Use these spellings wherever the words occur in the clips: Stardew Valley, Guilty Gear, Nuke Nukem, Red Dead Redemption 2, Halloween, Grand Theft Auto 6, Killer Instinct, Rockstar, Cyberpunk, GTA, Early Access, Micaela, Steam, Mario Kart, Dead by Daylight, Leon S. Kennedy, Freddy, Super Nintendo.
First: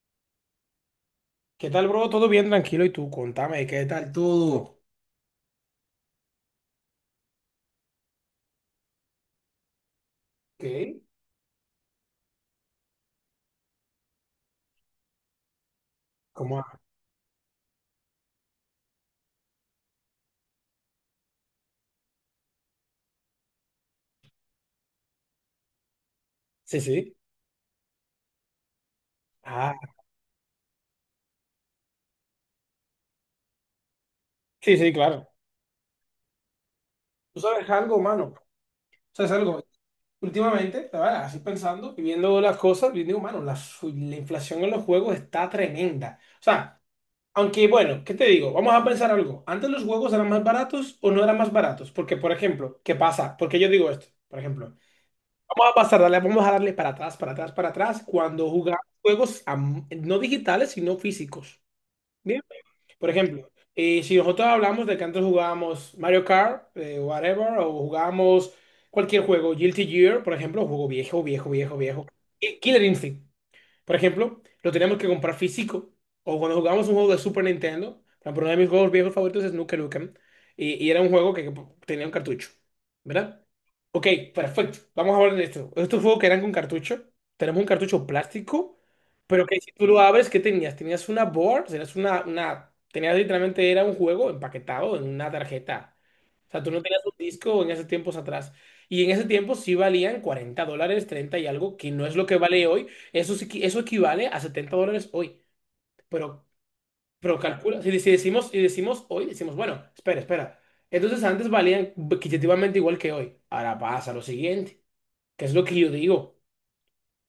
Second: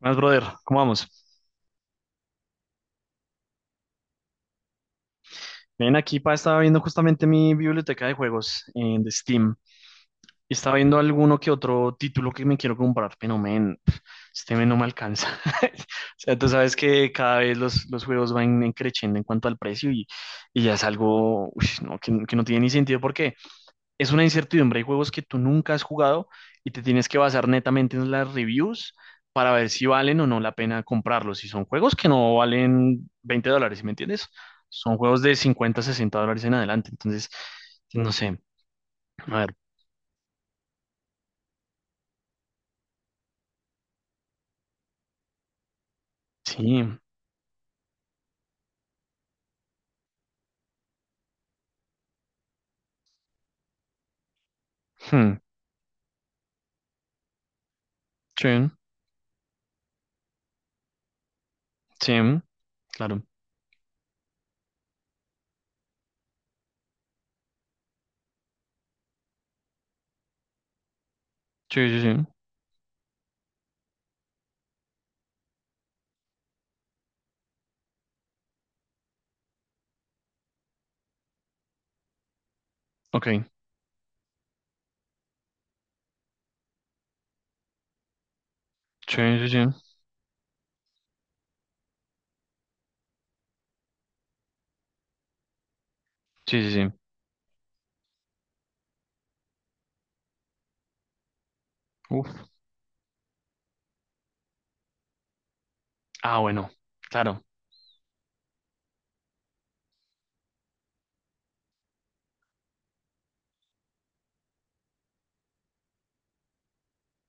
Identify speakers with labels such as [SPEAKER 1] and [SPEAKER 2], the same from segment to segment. [SPEAKER 1] Más, brother, ¿cómo vamos?
[SPEAKER 2] ¿Qué tal, bro? Todo bien, tranquilo. ¿Y tú? Contame, ¿qué tal todo?
[SPEAKER 1] Ven aquí, pa, estaba viendo justamente mi biblioteca de juegos de Steam y estaba viendo
[SPEAKER 2] Ok.
[SPEAKER 1] alguno que otro título que me quiero comprar, pero men, este men no me alcanza. O sea, tú
[SPEAKER 2] ¿Cómo
[SPEAKER 1] sabes
[SPEAKER 2] va?
[SPEAKER 1] que cada vez los juegos van en creciendo en cuanto al precio y ya es algo uy, no, que no tiene ni sentido. ¿Por qué? Es una incertidumbre. Hay juegos que tú nunca has jugado y
[SPEAKER 2] Sí,
[SPEAKER 1] te tienes
[SPEAKER 2] sí.
[SPEAKER 1] que basar netamente en las reviews para ver
[SPEAKER 2] Ah,
[SPEAKER 1] si valen o no la pena comprarlos. Y son juegos que no valen $20, ¿sí? ¿Me entiendes?
[SPEAKER 2] sí, sí,
[SPEAKER 1] Son juegos
[SPEAKER 2] claro.
[SPEAKER 1] de $50 $60 en adelante. Entonces,
[SPEAKER 2] ¿Tú sabes algo,
[SPEAKER 1] no
[SPEAKER 2] mano?
[SPEAKER 1] sé.
[SPEAKER 2] ¿Sabes
[SPEAKER 1] A ver,
[SPEAKER 2] algo? Últimamente, la verdad, así pensando y viendo las cosas, yo digo, mano, la inflación en los juegos está tremenda. O sea,
[SPEAKER 1] sí.
[SPEAKER 2] aunque, bueno, ¿qué te digo? Vamos a pensar algo. ¿Antes los juegos eran más baratos o no eran más baratos? Porque, por ejemplo, ¿qué pasa? Porque yo digo esto, por ejemplo.
[SPEAKER 1] hmm,
[SPEAKER 2] Vamos a pasar, dale, vamos a darle para atrás, para atrás, para atrás,
[SPEAKER 1] Sí,
[SPEAKER 2] cuando jugaba juegos no digitales, sino físicos.
[SPEAKER 1] sí,
[SPEAKER 2] Bien. Por
[SPEAKER 1] claro.
[SPEAKER 2] ejemplo, si nosotros hablamos de que antes jugábamos Mario Kart, whatever, o jugábamos cualquier juego, Guilty Gear, por ejemplo, juego viejo, viejo, viejo,
[SPEAKER 1] Sí, sí,
[SPEAKER 2] viejo.
[SPEAKER 1] sí.
[SPEAKER 2] Y Killer Instinct. Por ejemplo, lo teníamos que comprar físico. O cuando jugábamos un juego de Super Nintendo, por ejemplo, uno de mis juegos viejos favoritos es Nuke Nukem. Y era un juego que tenía un cartucho.
[SPEAKER 1] Ok.
[SPEAKER 2] ¿Verdad? Ok, perfecto. Vamos a hablar de esto. Estos juegos que eran con cartucho. Tenemos un cartucho plástico,
[SPEAKER 1] Sí,
[SPEAKER 2] pero
[SPEAKER 1] sí,
[SPEAKER 2] que si tú
[SPEAKER 1] sí.
[SPEAKER 2] lo abres, ¿qué tenías? Tenías una board, tenías tenías literalmente, era un juego empaquetado en una tarjeta. O
[SPEAKER 1] Sí,
[SPEAKER 2] sea,
[SPEAKER 1] sí,
[SPEAKER 2] tú no
[SPEAKER 1] sí.
[SPEAKER 2] tenías un disco en esos tiempos atrás. Y en ese tiempo sí valían $40, 30 y algo, que no es lo que
[SPEAKER 1] Uf.
[SPEAKER 2] vale hoy. Eso equivale a $70 hoy.
[SPEAKER 1] Ah,
[SPEAKER 2] Pero,
[SPEAKER 1] bueno.
[SPEAKER 2] pero
[SPEAKER 1] Claro,
[SPEAKER 2] calcula, si decimos, si decimos hoy, decimos, bueno, espera, espera. Entonces antes valían equitativamente igual que hoy. Ahora pasa lo siguiente, que es lo que yo digo,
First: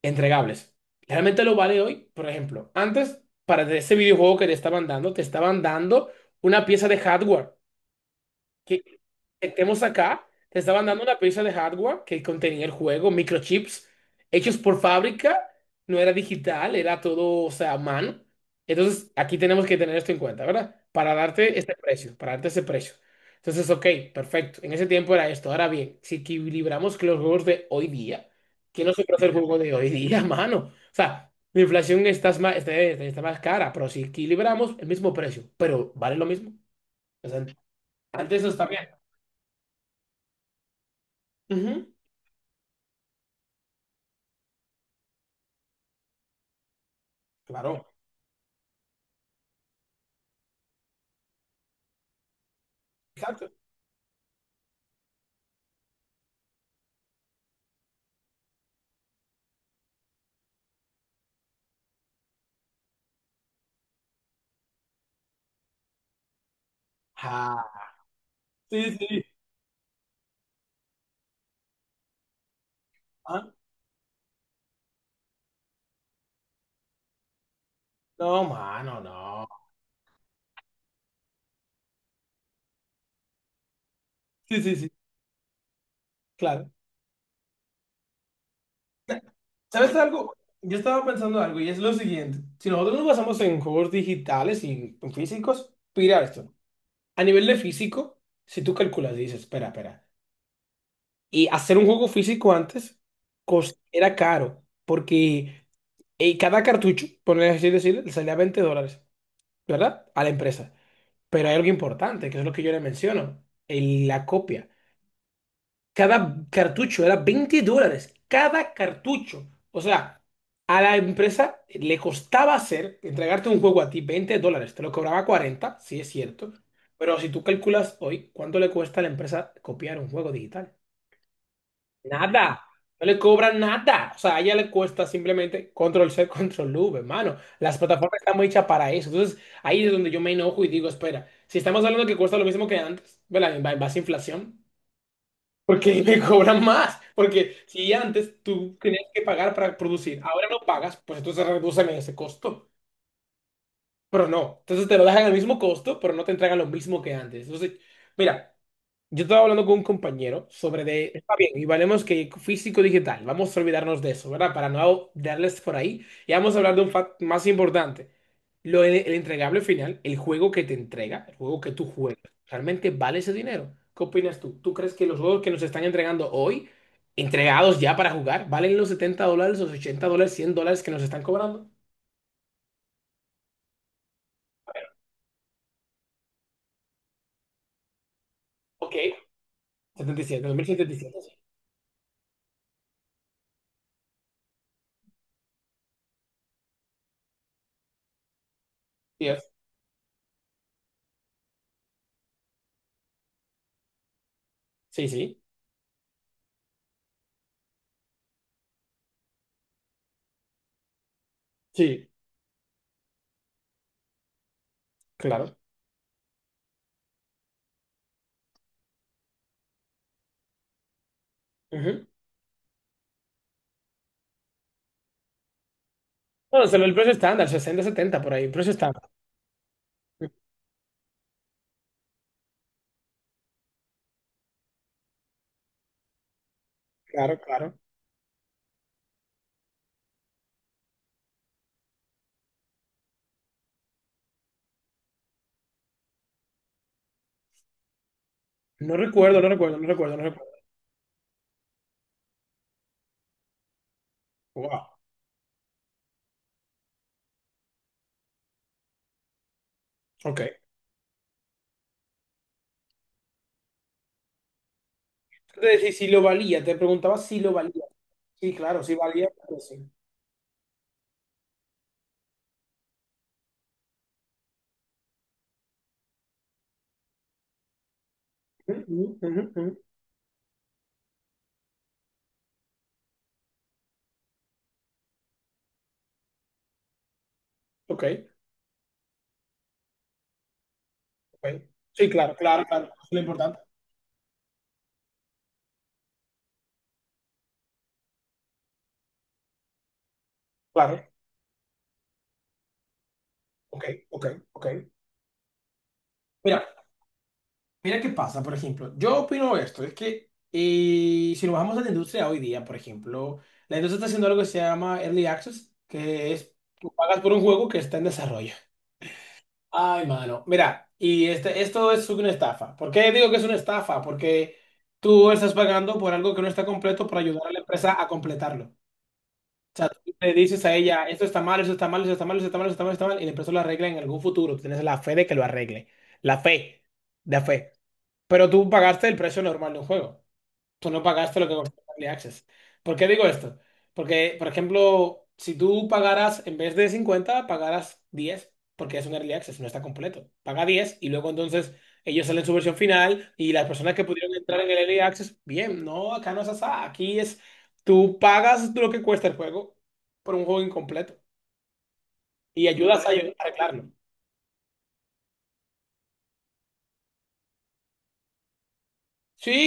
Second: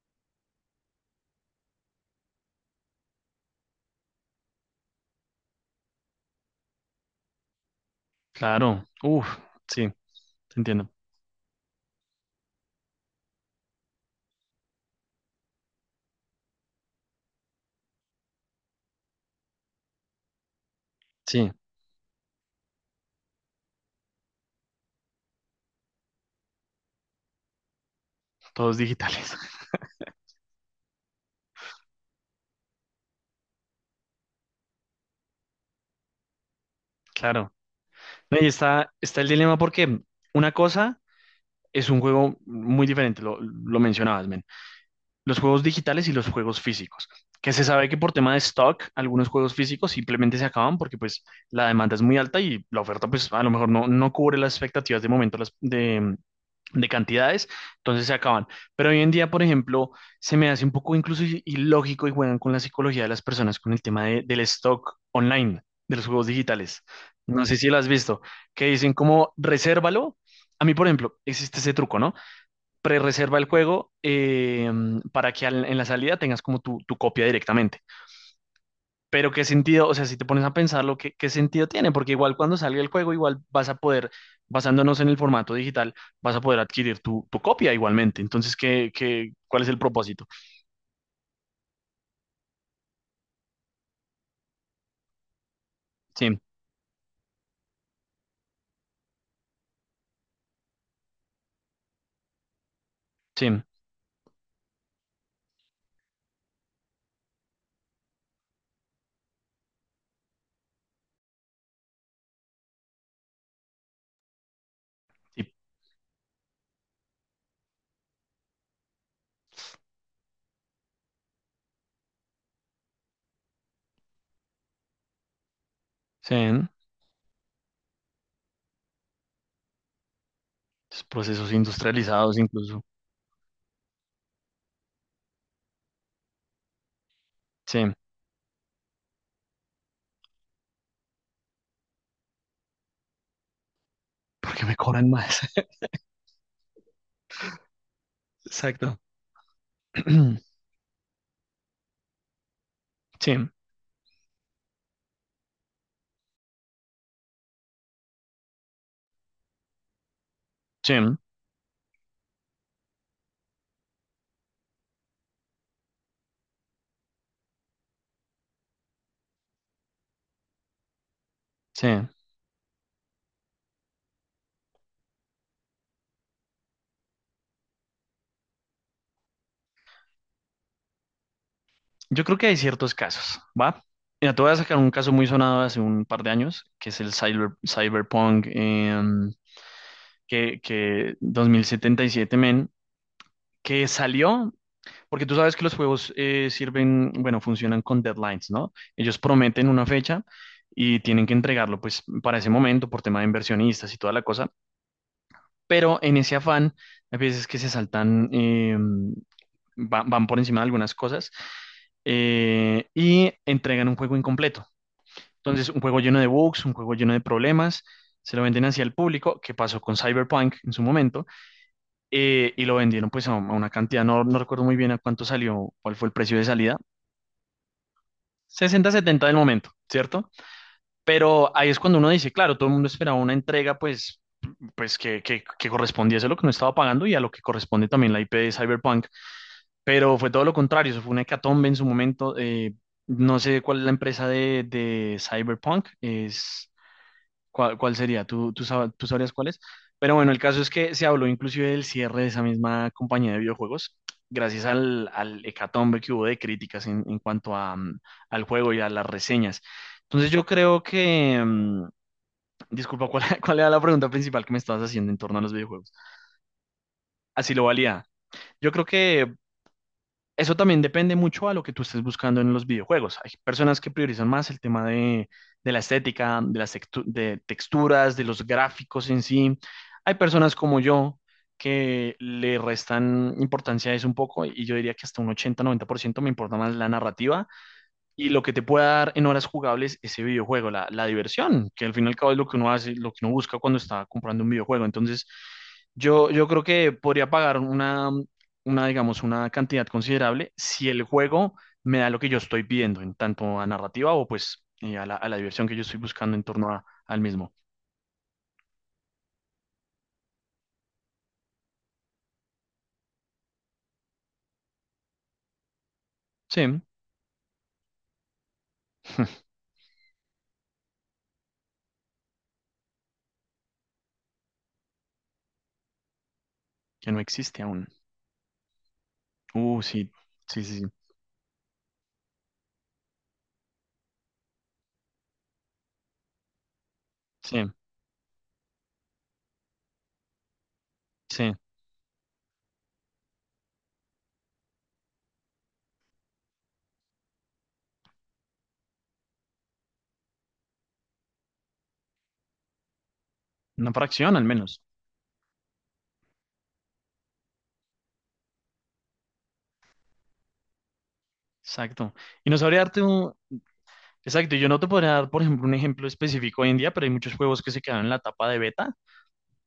[SPEAKER 2] entregables. Realmente lo vale hoy, por ejemplo, antes para ese videojuego que te estaban dando una pieza de hardware
[SPEAKER 1] claro.
[SPEAKER 2] que
[SPEAKER 1] Uf,
[SPEAKER 2] estemos
[SPEAKER 1] sí,
[SPEAKER 2] acá,
[SPEAKER 1] te
[SPEAKER 2] te estaban
[SPEAKER 1] entiendo.
[SPEAKER 2] dando una pieza de hardware que contenía el juego, microchips hechos por fábrica, no era digital, era todo, o sea, a mano. Entonces, aquí tenemos que tener esto en cuenta, ¿verdad? Para
[SPEAKER 1] Sí,
[SPEAKER 2] darte este precio, para darte ese precio. Entonces, ok, perfecto. En ese tiempo era esto. Ahora bien, si equilibramos con los juegos de hoy día,
[SPEAKER 1] todos
[SPEAKER 2] ¿quién no se puede
[SPEAKER 1] digitales.
[SPEAKER 2] hacer juego de hoy día, mano? O sea, la inflación está más cara, pero si equilibramos el mismo precio, pero vale lo mismo. O sea,
[SPEAKER 1] Claro. No,
[SPEAKER 2] antes
[SPEAKER 1] y
[SPEAKER 2] eso está bien.
[SPEAKER 1] está, está el dilema porque una cosa
[SPEAKER 2] Ujú,
[SPEAKER 1] es un juego muy diferente, lo mencionabas, men, los juegos digitales y los juegos físicos, que se
[SPEAKER 2] claro,
[SPEAKER 1] sabe que por tema de stock, algunos juegos físicos simplemente se acaban porque pues la demanda es muy alta y la oferta pues a lo
[SPEAKER 2] exacto.
[SPEAKER 1] mejor no, no cubre las expectativas de momento las, de cantidades, entonces se acaban. Pero hoy en día, por ejemplo, se me hace un poco incluso i- ilógico y juegan con la psicología de las personas con el tema de- del stock online, de los juegos digitales. No sé si lo has
[SPEAKER 2] Ah,
[SPEAKER 1] visto, que dicen
[SPEAKER 2] sí, sí.
[SPEAKER 1] como resérvalo. A mí, por ejemplo, existe ese truco, ¿no? Pre-reserva el
[SPEAKER 2] Ah,
[SPEAKER 1] juego para que al- en la salida tengas como tu copia directamente.
[SPEAKER 2] no, mano,
[SPEAKER 1] Pero qué
[SPEAKER 2] no.
[SPEAKER 1] sentido, o sea, si te pones a pensarlo, ¿qué, qué sentido tiene? Porque igual cuando salga el juego, igual vas a poder,
[SPEAKER 2] Sí, sí, sí,
[SPEAKER 1] basándonos en el formato digital, vas a poder
[SPEAKER 2] claro.
[SPEAKER 1] adquirir tu, tu copia igualmente. Entonces, ¿qué, qué, cuál es el
[SPEAKER 2] ¿Sabes
[SPEAKER 1] propósito?
[SPEAKER 2] algo? Yo estaba pensando algo y es lo siguiente. Si nosotros nos basamos en juegos digitales y en físicos, mira
[SPEAKER 1] Sí,
[SPEAKER 2] esto. A nivel de físico, si tú calculas y dices, espera, espera. Y hacer un juego físico antes
[SPEAKER 1] sí,
[SPEAKER 2] era caro porque cada cartucho, por así decirlo, le salía $20, ¿verdad? A la empresa. Pero hay algo importante, que es lo que yo le menciono, la copia.
[SPEAKER 1] sí,
[SPEAKER 2] Cada cartucho era $20, cada cartucho. O sea, a la empresa le costaba hacer, entregarte un juego a ti $20, te lo cobraba 40, sí es
[SPEAKER 1] sí.
[SPEAKER 2] cierto, pero si tú calculas hoy cuánto le cuesta a la empresa copiar un juego digital,
[SPEAKER 1] Los procesos industrializados
[SPEAKER 2] nada,
[SPEAKER 1] incluso.
[SPEAKER 2] no le cobran nada. O sea, a ella le cuesta simplemente control C, control V, hermano. Las
[SPEAKER 1] Sí,
[SPEAKER 2] plataformas están muy hechas para eso. Entonces, ahí es donde yo me enojo y digo, espera, si estamos hablando que cuesta lo mismo que antes, ¿verdad? En base a inflación.
[SPEAKER 1] porque me cobran más.
[SPEAKER 2] Porque me cobran más. Porque si antes tú
[SPEAKER 1] Exacto.
[SPEAKER 2] tenías que pagar para producir, ahora no pagas, pues entonces reducen ese costo.
[SPEAKER 1] Sí,
[SPEAKER 2] Pero no. Entonces te lo dejan al mismo costo, pero no te entregan lo mismo que antes. Entonces, mira, yo estaba hablando con un compañero sobre
[SPEAKER 1] sí,
[SPEAKER 2] de, está bien, y valemos que físico digital, vamos a olvidarnos de eso, ¿verdad? Para no darles por ahí, y vamos a hablar de un fact más importante. El entregable final, el juego que te entrega, el juego que tú
[SPEAKER 1] sí.
[SPEAKER 2] juegas, ¿realmente vale ese dinero? ¿Qué opinas tú? ¿Tú crees que los juegos que nos están entregando hoy, entregados ya para jugar, valen los $70, los $80, $100 que nos están cobrando?
[SPEAKER 1] Yo creo que hay ciertos casos, ¿va? Mira, te voy a sacar un caso muy sonado hace un par de años, que es el cyber, Cyberpunk
[SPEAKER 2] Ok, 77,
[SPEAKER 1] que
[SPEAKER 2] 2077, sí.
[SPEAKER 1] 2077 men, que salió, porque tú sabes que los juegos sirven, bueno, funcionan con deadlines, ¿no? Ellos
[SPEAKER 2] Yes.
[SPEAKER 1] prometen una fecha y tienen que entregarlo, pues, para ese momento, por tema de inversionistas y toda la cosa,
[SPEAKER 2] Sí, sí,
[SPEAKER 1] pero en ese afán, hay veces que se saltan, va- van por encima de algunas cosas
[SPEAKER 2] sí,
[SPEAKER 1] y entregan un juego incompleto.
[SPEAKER 2] claro.
[SPEAKER 1] Entonces, un juego lleno de bugs, un juego lleno de problemas, se lo venden hacia el público, que pasó con Cyberpunk en su momento, y lo vendieron pues a una cantidad, no, no recuerdo muy bien a cuánto salió, cuál fue el precio de
[SPEAKER 2] No,
[SPEAKER 1] salida,
[SPEAKER 2] solo el precio estándar, 60, 70 por ahí, precio
[SPEAKER 1] 60,
[SPEAKER 2] estándar.
[SPEAKER 1] 70 del momento, ¿cierto? Pero ahí es cuando uno dice, claro, todo el mundo esperaba una entrega pues, pues que correspondía a lo que no estaba pagando y a lo
[SPEAKER 2] Claro,
[SPEAKER 1] que
[SPEAKER 2] claro.
[SPEAKER 1] corresponde también la IP de Cyberpunk, pero fue todo lo contrario, eso fue una hecatombe en su momento, no sé cuál es la empresa de Cyberpunk, es ¿Cuál, cuál sería? ¿Tú, tú, sab-
[SPEAKER 2] No
[SPEAKER 1] tú sabrías
[SPEAKER 2] recuerdo,
[SPEAKER 1] cuál
[SPEAKER 2] no
[SPEAKER 1] es?
[SPEAKER 2] recuerdo, no
[SPEAKER 1] Pero
[SPEAKER 2] recuerdo, no
[SPEAKER 1] bueno, el
[SPEAKER 2] recuerdo.
[SPEAKER 1] caso es que se habló inclusive del cierre de esa misma compañía de videojuegos, gracias
[SPEAKER 2] Wow,
[SPEAKER 1] al, al hecatombe que hubo de críticas en cuanto a, al juego y a las reseñas. Entonces
[SPEAKER 2] ok.
[SPEAKER 1] yo creo que, disculpa, ¿cuál, cuál era la pregunta principal que me estabas haciendo en torno a los
[SPEAKER 2] Entonces, si,
[SPEAKER 1] videojuegos?
[SPEAKER 2] si lo valía, te preguntaba si
[SPEAKER 1] Así
[SPEAKER 2] lo
[SPEAKER 1] lo
[SPEAKER 2] valía.
[SPEAKER 1] valía.
[SPEAKER 2] Sí,
[SPEAKER 1] Yo
[SPEAKER 2] claro,
[SPEAKER 1] creo
[SPEAKER 2] si valía.
[SPEAKER 1] que
[SPEAKER 2] Pues sí.
[SPEAKER 1] eso también depende mucho a lo que tú estés buscando en los videojuegos. Hay personas que priorizan más el tema de la estética, de las textu- de texturas, de los
[SPEAKER 2] Ujú,
[SPEAKER 1] gráficos en
[SPEAKER 2] ujú,
[SPEAKER 1] sí.
[SPEAKER 2] ujú.
[SPEAKER 1] Hay personas como yo que le restan importancia a eso un poco y yo diría que hasta un 80-90% me importa más la narrativa
[SPEAKER 2] Ok,
[SPEAKER 1] y lo que te pueda dar en horas jugables ese videojuego, la
[SPEAKER 2] ok.
[SPEAKER 1] diversión, que al fin y
[SPEAKER 2] Sí,
[SPEAKER 1] al cabo
[SPEAKER 2] claro,
[SPEAKER 1] es lo que
[SPEAKER 2] claro,
[SPEAKER 1] uno
[SPEAKER 2] claro.
[SPEAKER 1] hace,
[SPEAKER 2] Eso
[SPEAKER 1] lo
[SPEAKER 2] es lo
[SPEAKER 1] que uno busca
[SPEAKER 2] importante.
[SPEAKER 1] cuando está comprando un videojuego. Entonces, yo creo que podría pagar una, digamos, una cantidad considerable si el
[SPEAKER 2] Claro,
[SPEAKER 1] juego me da lo que yo estoy pidiendo, en tanto a
[SPEAKER 2] ok,
[SPEAKER 1] narrativa
[SPEAKER 2] ok,
[SPEAKER 1] o pues
[SPEAKER 2] ok.
[SPEAKER 1] a la diversión que yo estoy buscando en
[SPEAKER 2] Mira,
[SPEAKER 1] torno a- al mismo.
[SPEAKER 2] mira qué pasa, por ejemplo. Yo opino esto, es que si nos bajamos a la industria hoy día, por ejemplo, la industria está haciendo algo que se llama Early Access, que es
[SPEAKER 1] Sí,
[SPEAKER 2] tú pagas por un juego que está en desarrollo. Ay, mano. Mira, esto es una estafa. ¿Por qué digo que es una estafa? Porque tú estás pagando por algo que no está completo
[SPEAKER 1] que no
[SPEAKER 2] para ayudar a la
[SPEAKER 1] existe aún.
[SPEAKER 2] empresa a completarlo. O sea,
[SPEAKER 1] Sí,
[SPEAKER 2] tú le
[SPEAKER 1] sí,
[SPEAKER 2] dices a
[SPEAKER 1] sí, sí,
[SPEAKER 2] ella, esto está mal, esto está mal, esto está mal, esto está mal, esto está mal, esto está mal, y la empresa lo arregla en algún futuro. Tú tienes la fe de que lo arregle. La fe, de
[SPEAKER 1] sí,
[SPEAKER 2] fe. Pero tú pagaste el precio normal de un juego. Tú no pagaste lo
[SPEAKER 1] sí,
[SPEAKER 2] que costó el Early Access. ¿Por qué digo esto? Porque, por ejemplo, si tú pagaras, en vez de 50 pagaras 10 porque es un Early Access, no está completo. Paga 10 y luego entonces ellos salen su versión final y las
[SPEAKER 1] una
[SPEAKER 2] personas que pudieron
[SPEAKER 1] fracción al
[SPEAKER 2] entrar en el
[SPEAKER 1] menos.
[SPEAKER 2] Early Access, bien, no, acá no es así. Aquí es, tú pagas lo que cuesta el juego por un juego incompleto
[SPEAKER 1] Exacto. Y no
[SPEAKER 2] y
[SPEAKER 1] sabría darte
[SPEAKER 2] ayudas a
[SPEAKER 1] un,
[SPEAKER 2] arreglarlo.
[SPEAKER 1] exacto, yo no te podría dar, por ejemplo, un ejemplo específico hoy en día, pero hay muchos juegos que se quedaron en la etapa de beta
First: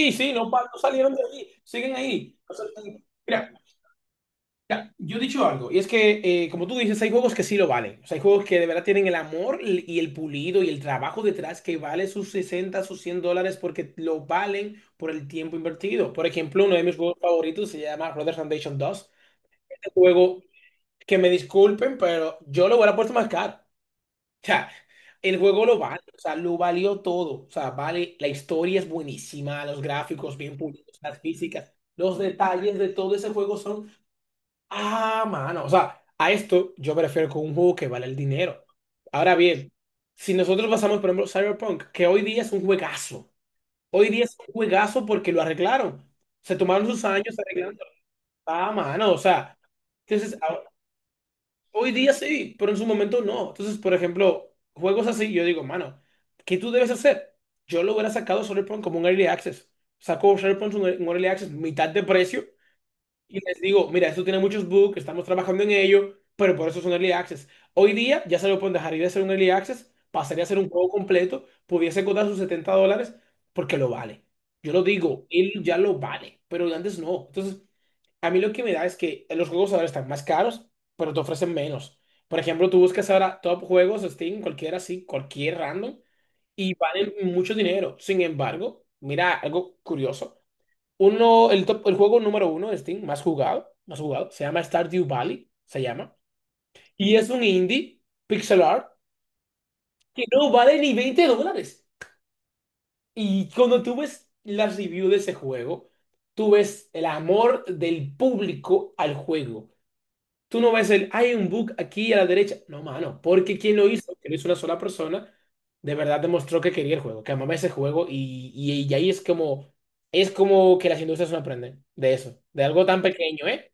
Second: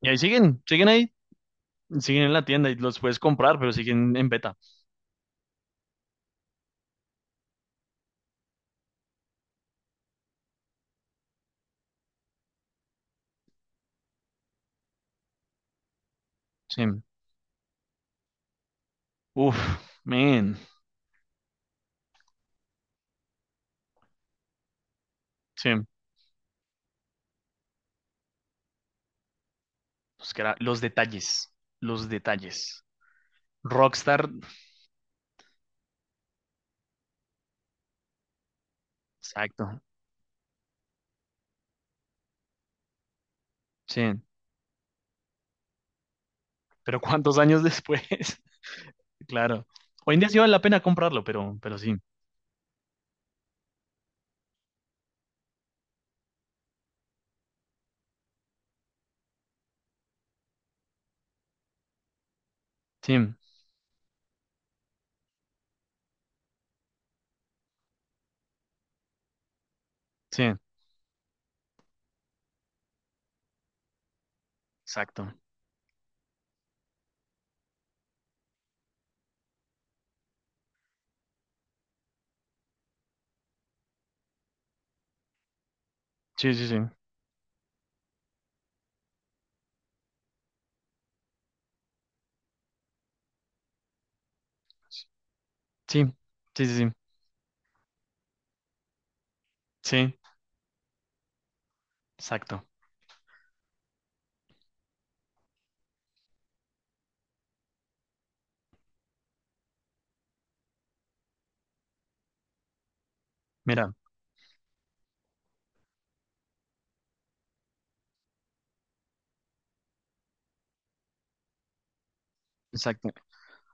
[SPEAKER 1] y ahí
[SPEAKER 2] sí, no,
[SPEAKER 1] siguen,
[SPEAKER 2] no
[SPEAKER 1] siguen
[SPEAKER 2] salieron
[SPEAKER 1] ahí,
[SPEAKER 2] de ahí, siguen
[SPEAKER 1] siguen en
[SPEAKER 2] ahí.
[SPEAKER 1] la
[SPEAKER 2] No
[SPEAKER 1] tienda y los
[SPEAKER 2] se-
[SPEAKER 1] puedes
[SPEAKER 2] Mira,
[SPEAKER 1] comprar, pero siguen en beta.
[SPEAKER 2] Mira, yo he dicho algo, y es que, como tú dices, hay juegos que sí lo valen. O sea, hay juegos que de verdad tienen el amor y el pulido y el trabajo detrás que vale sus 60 sus $100 porque lo valen por el tiempo invertido. Por ejemplo, uno de mis
[SPEAKER 1] Sí.
[SPEAKER 2] juegos favoritos se llama Red Dead Redemption 2.
[SPEAKER 1] Uf,
[SPEAKER 2] El juego,
[SPEAKER 1] man.
[SPEAKER 2] que me disculpen, pero yo lo hubiera puesto más caro. O sea, el juego
[SPEAKER 1] Sí.
[SPEAKER 2] lo vale, o sea, lo valió todo. O sea, vale, la historia es buenísima, los
[SPEAKER 1] Los,
[SPEAKER 2] gráficos
[SPEAKER 1] que era-
[SPEAKER 2] bien
[SPEAKER 1] los
[SPEAKER 2] pulidos, las
[SPEAKER 1] detalles,
[SPEAKER 2] físicas,
[SPEAKER 1] los
[SPEAKER 2] los detalles
[SPEAKER 1] detalles.
[SPEAKER 2] de todo ese juego son.
[SPEAKER 1] Rockstar,
[SPEAKER 2] Ah, mano. O sea, a esto yo prefiero con un juego que vale el dinero. Ahora
[SPEAKER 1] exacto.
[SPEAKER 2] bien, si nosotros pasamos, por ejemplo, Cyberpunk, que hoy día es un juegazo. Hoy
[SPEAKER 1] Sí.
[SPEAKER 2] día es un juegazo porque lo arreglaron. Se tomaron
[SPEAKER 1] Pero
[SPEAKER 2] sus
[SPEAKER 1] ¿cuántos
[SPEAKER 2] años
[SPEAKER 1] años
[SPEAKER 2] arreglando.
[SPEAKER 1] después?
[SPEAKER 2] Ah, mano. O sea,
[SPEAKER 1] Claro. Hoy en día sí
[SPEAKER 2] entonces,
[SPEAKER 1] vale la pena comprarlo, pero
[SPEAKER 2] hoy
[SPEAKER 1] sí.
[SPEAKER 2] día sí, pero en su momento no. Entonces, por ejemplo, juegos así, yo digo, mano, ¿qué tú debes hacer? Yo lo hubiera sacado Cyberpunk como un early access. Saco Cyberpunk un early access, mitad de precio.
[SPEAKER 1] Sí,
[SPEAKER 2] Y les digo, mira, esto tiene muchos bugs, estamos trabajando en ello, pero por eso es un early access. Hoy día ya se lo pueden dejar ir de ser un early access,
[SPEAKER 1] sí,
[SPEAKER 2] pasaría a ser un juego completo, pudiese costar sus $70 porque lo vale. Yo lo digo,
[SPEAKER 1] exacto.
[SPEAKER 2] él ya lo vale, pero antes no. Entonces, a mí lo que me da es que los juegos ahora están más caros, pero te ofrecen menos. Por ejemplo, tú buscas ahora top juegos, Steam, cualquiera así, cualquier random,
[SPEAKER 1] Sí, sí,
[SPEAKER 2] y
[SPEAKER 1] sí.
[SPEAKER 2] valen mucho dinero. Sin embargo, mira, algo curioso. Uno, el juego número uno de Steam, más jugado, se llama Stardew Valley, se
[SPEAKER 1] Sí,
[SPEAKER 2] llama.
[SPEAKER 1] sí, sí, sí.
[SPEAKER 2] Y es un indie, pixel art,
[SPEAKER 1] Sí,
[SPEAKER 2] que no vale ni $20.
[SPEAKER 1] exacto.
[SPEAKER 2] Y cuando tú ves las reviews de ese juego, tú ves el amor del público al juego. Tú no ves hay un bug aquí a la derecha. No, mano, porque quien lo
[SPEAKER 1] Mira,
[SPEAKER 2] hizo, que lo hizo una sola persona, de verdad demostró que quería el juego, que amaba ese juego. Y ahí es como que las industrias no aprenden de eso, de algo tan
[SPEAKER 1] exacto.
[SPEAKER 2] pequeño, ¿eh?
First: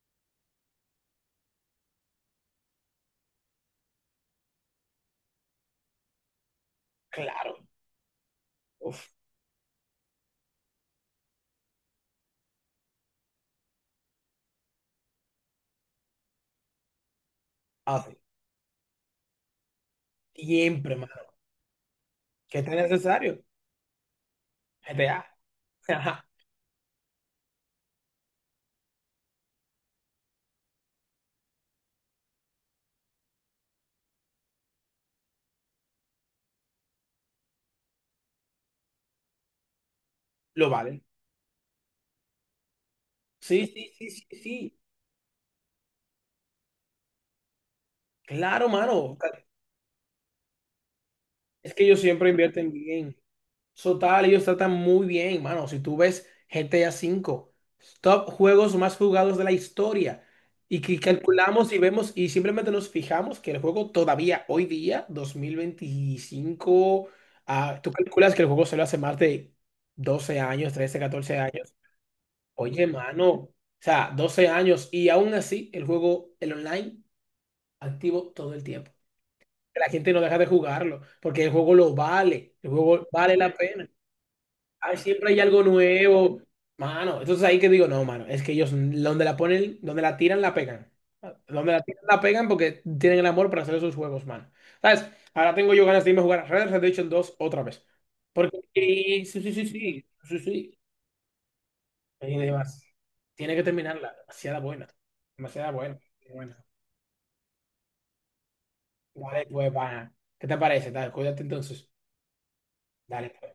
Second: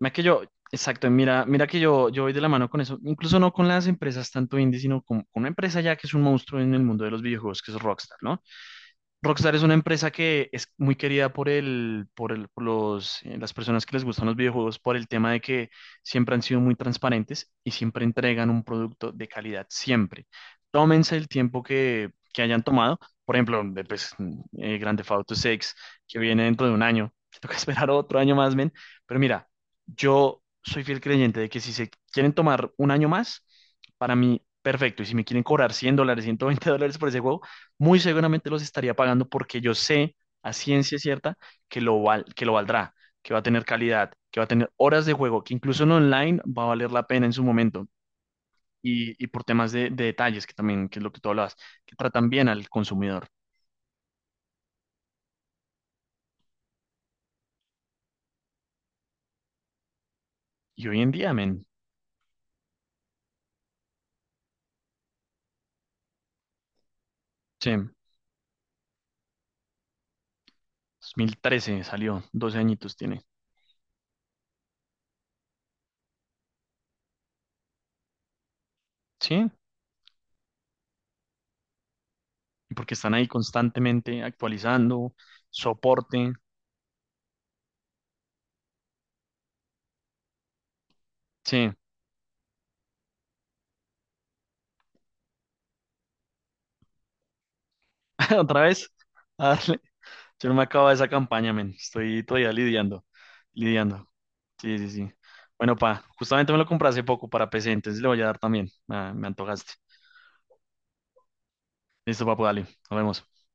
[SPEAKER 1] Mira que yo, exacto, mira, mira que yo voy de la mano con eso, incluso no con las empresas tanto indie, sino con una empresa ya que es un monstruo en el mundo de los
[SPEAKER 2] Claro,
[SPEAKER 1] videojuegos, que es Rockstar, ¿no?
[SPEAKER 2] uf,
[SPEAKER 1] Rockstar es una empresa que es muy querida por el, por el, por los, las personas que les gustan los videojuegos por el tema de que siempre han sido muy transparentes y siempre
[SPEAKER 2] hace
[SPEAKER 1] entregan un producto de calidad, siempre.
[SPEAKER 2] siempre, mano.
[SPEAKER 1] Tómense el tiempo que hayan
[SPEAKER 2] ¿Qué tan
[SPEAKER 1] tomado. Por
[SPEAKER 2] necesario?
[SPEAKER 1] ejemplo, de, pues, Grand Theft
[SPEAKER 2] GTA,
[SPEAKER 1] Auto 6, que
[SPEAKER 2] ajá,
[SPEAKER 1] viene dentro de un año, que toca esperar otro año más, men. Pero mira, yo soy fiel creyente de que si se quieren tomar un año más, para mí, perfecto. Y si me quieren cobrar $100, $120 por ese juego, muy seguramente los estaría pagando porque yo sé a
[SPEAKER 2] lo
[SPEAKER 1] ciencia
[SPEAKER 2] valen.
[SPEAKER 1] cierta que lo, val- que lo valdrá, que va a tener
[SPEAKER 2] Sí, sí, sí,
[SPEAKER 1] calidad,
[SPEAKER 2] sí,
[SPEAKER 1] que va a tener
[SPEAKER 2] sí,
[SPEAKER 1] horas de juego, que incluso en online va a valer la pena en su momento.
[SPEAKER 2] claro, mano.
[SPEAKER 1] Y por temas de detalles, que también, que es lo que tú hablabas,
[SPEAKER 2] Es que
[SPEAKER 1] que
[SPEAKER 2] ellos
[SPEAKER 1] tratan
[SPEAKER 2] siempre
[SPEAKER 1] bien al
[SPEAKER 2] invierten bien.
[SPEAKER 1] consumidor.
[SPEAKER 2] Total, ellos tratan muy bien, mano. Si tú ves GTA 5, top juegos más jugados de la historia, y
[SPEAKER 1] Y
[SPEAKER 2] que
[SPEAKER 1] hoy en día, men,
[SPEAKER 2] calculamos y vemos y simplemente nos fijamos que el juego todavía hoy día, 2025,
[SPEAKER 1] sí,
[SPEAKER 2] ah, tú calculas que el juego se lo hace más de 12 años, 13, 14 años.
[SPEAKER 1] 2013 salió, doce
[SPEAKER 2] Oye,
[SPEAKER 1] añitos tiene,
[SPEAKER 2] mano, o sea, 12 años y aún así el juego, el online, activo todo el tiempo.
[SPEAKER 1] sí,
[SPEAKER 2] La gente no deja de jugarlo porque el juego lo vale, el
[SPEAKER 1] y porque
[SPEAKER 2] juego
[SPEAKER 1] están ahí
[SPEAKER 2] vale la pena.
[SPEAKER 1] constantemente
[SPEAKER 2] Ay,
[SPEAKER 1] actualizando,
[SPEAKER 2] siempre hay algo
[SPEAKER 1] soporte,
[SPEAKER 2] nuevo, mano. Entonces ahí que digo, no, mano, es que ellos donde la ponen, donde la tiran, la pegan.
[SPEAKER 1] sí,
[SPEAKER 2] Donde la tiran, la pegan porque tienen el amor para hacer esos juegos, mano. ¿Sabes? Ahora tengo yo ganas de irme a jugar a Red Dead Redemption 2 otra vez. Porque
[SPEAKER 1] otra vez,
[SPEAKER 2] sí, sí,
[SPEAKER 1] a
[SPEAKER 2] sí,
[SPEAKER 1] darle.
[SPEAKER 2] sí, sí,
[SPEAKER 1] Yo no me
[SPEAKER 2] sí.
[SPEAKER 1] acabo de esa campaña, men, estoy
[SPEAKER 2] Y
[SPEAKER 1] todavía
[SPEAKER 2] demás.
[SPEAKER 1] lidiando
[SPEAKER 2] Tiene que
[SPEAKER 1] lidiando.
[SPEAKER 2] terminarla. Demasiada
[SPEAKER 1] Sí,
[SPEAKER 2] buena.
[SPEAKER 1] sí, sí.
[SPEAKER 2] Demasiada
[SPEAKER 1] Bueno,
[SPEAKER 2] buena.
[SPEAKER 1] pa, justamente me
[SPEAKER 2] Buena,
[SPEAKER 1] lo compré hace poco para PC, entonces le voy a dar también. Ah, me
[SPEAKER 2] dale, pues,
[SPEAKER 1] antojaste.
[SPEAKER 2] pana. ¿Qué te parece? Dale, cuídate entonces.
[SPEAKER 1] Listo, papu, dale. Nos
[SPEAKER 2] Dale,
[SPEAKER 1] vemos.
[SPEAKER 2] pues.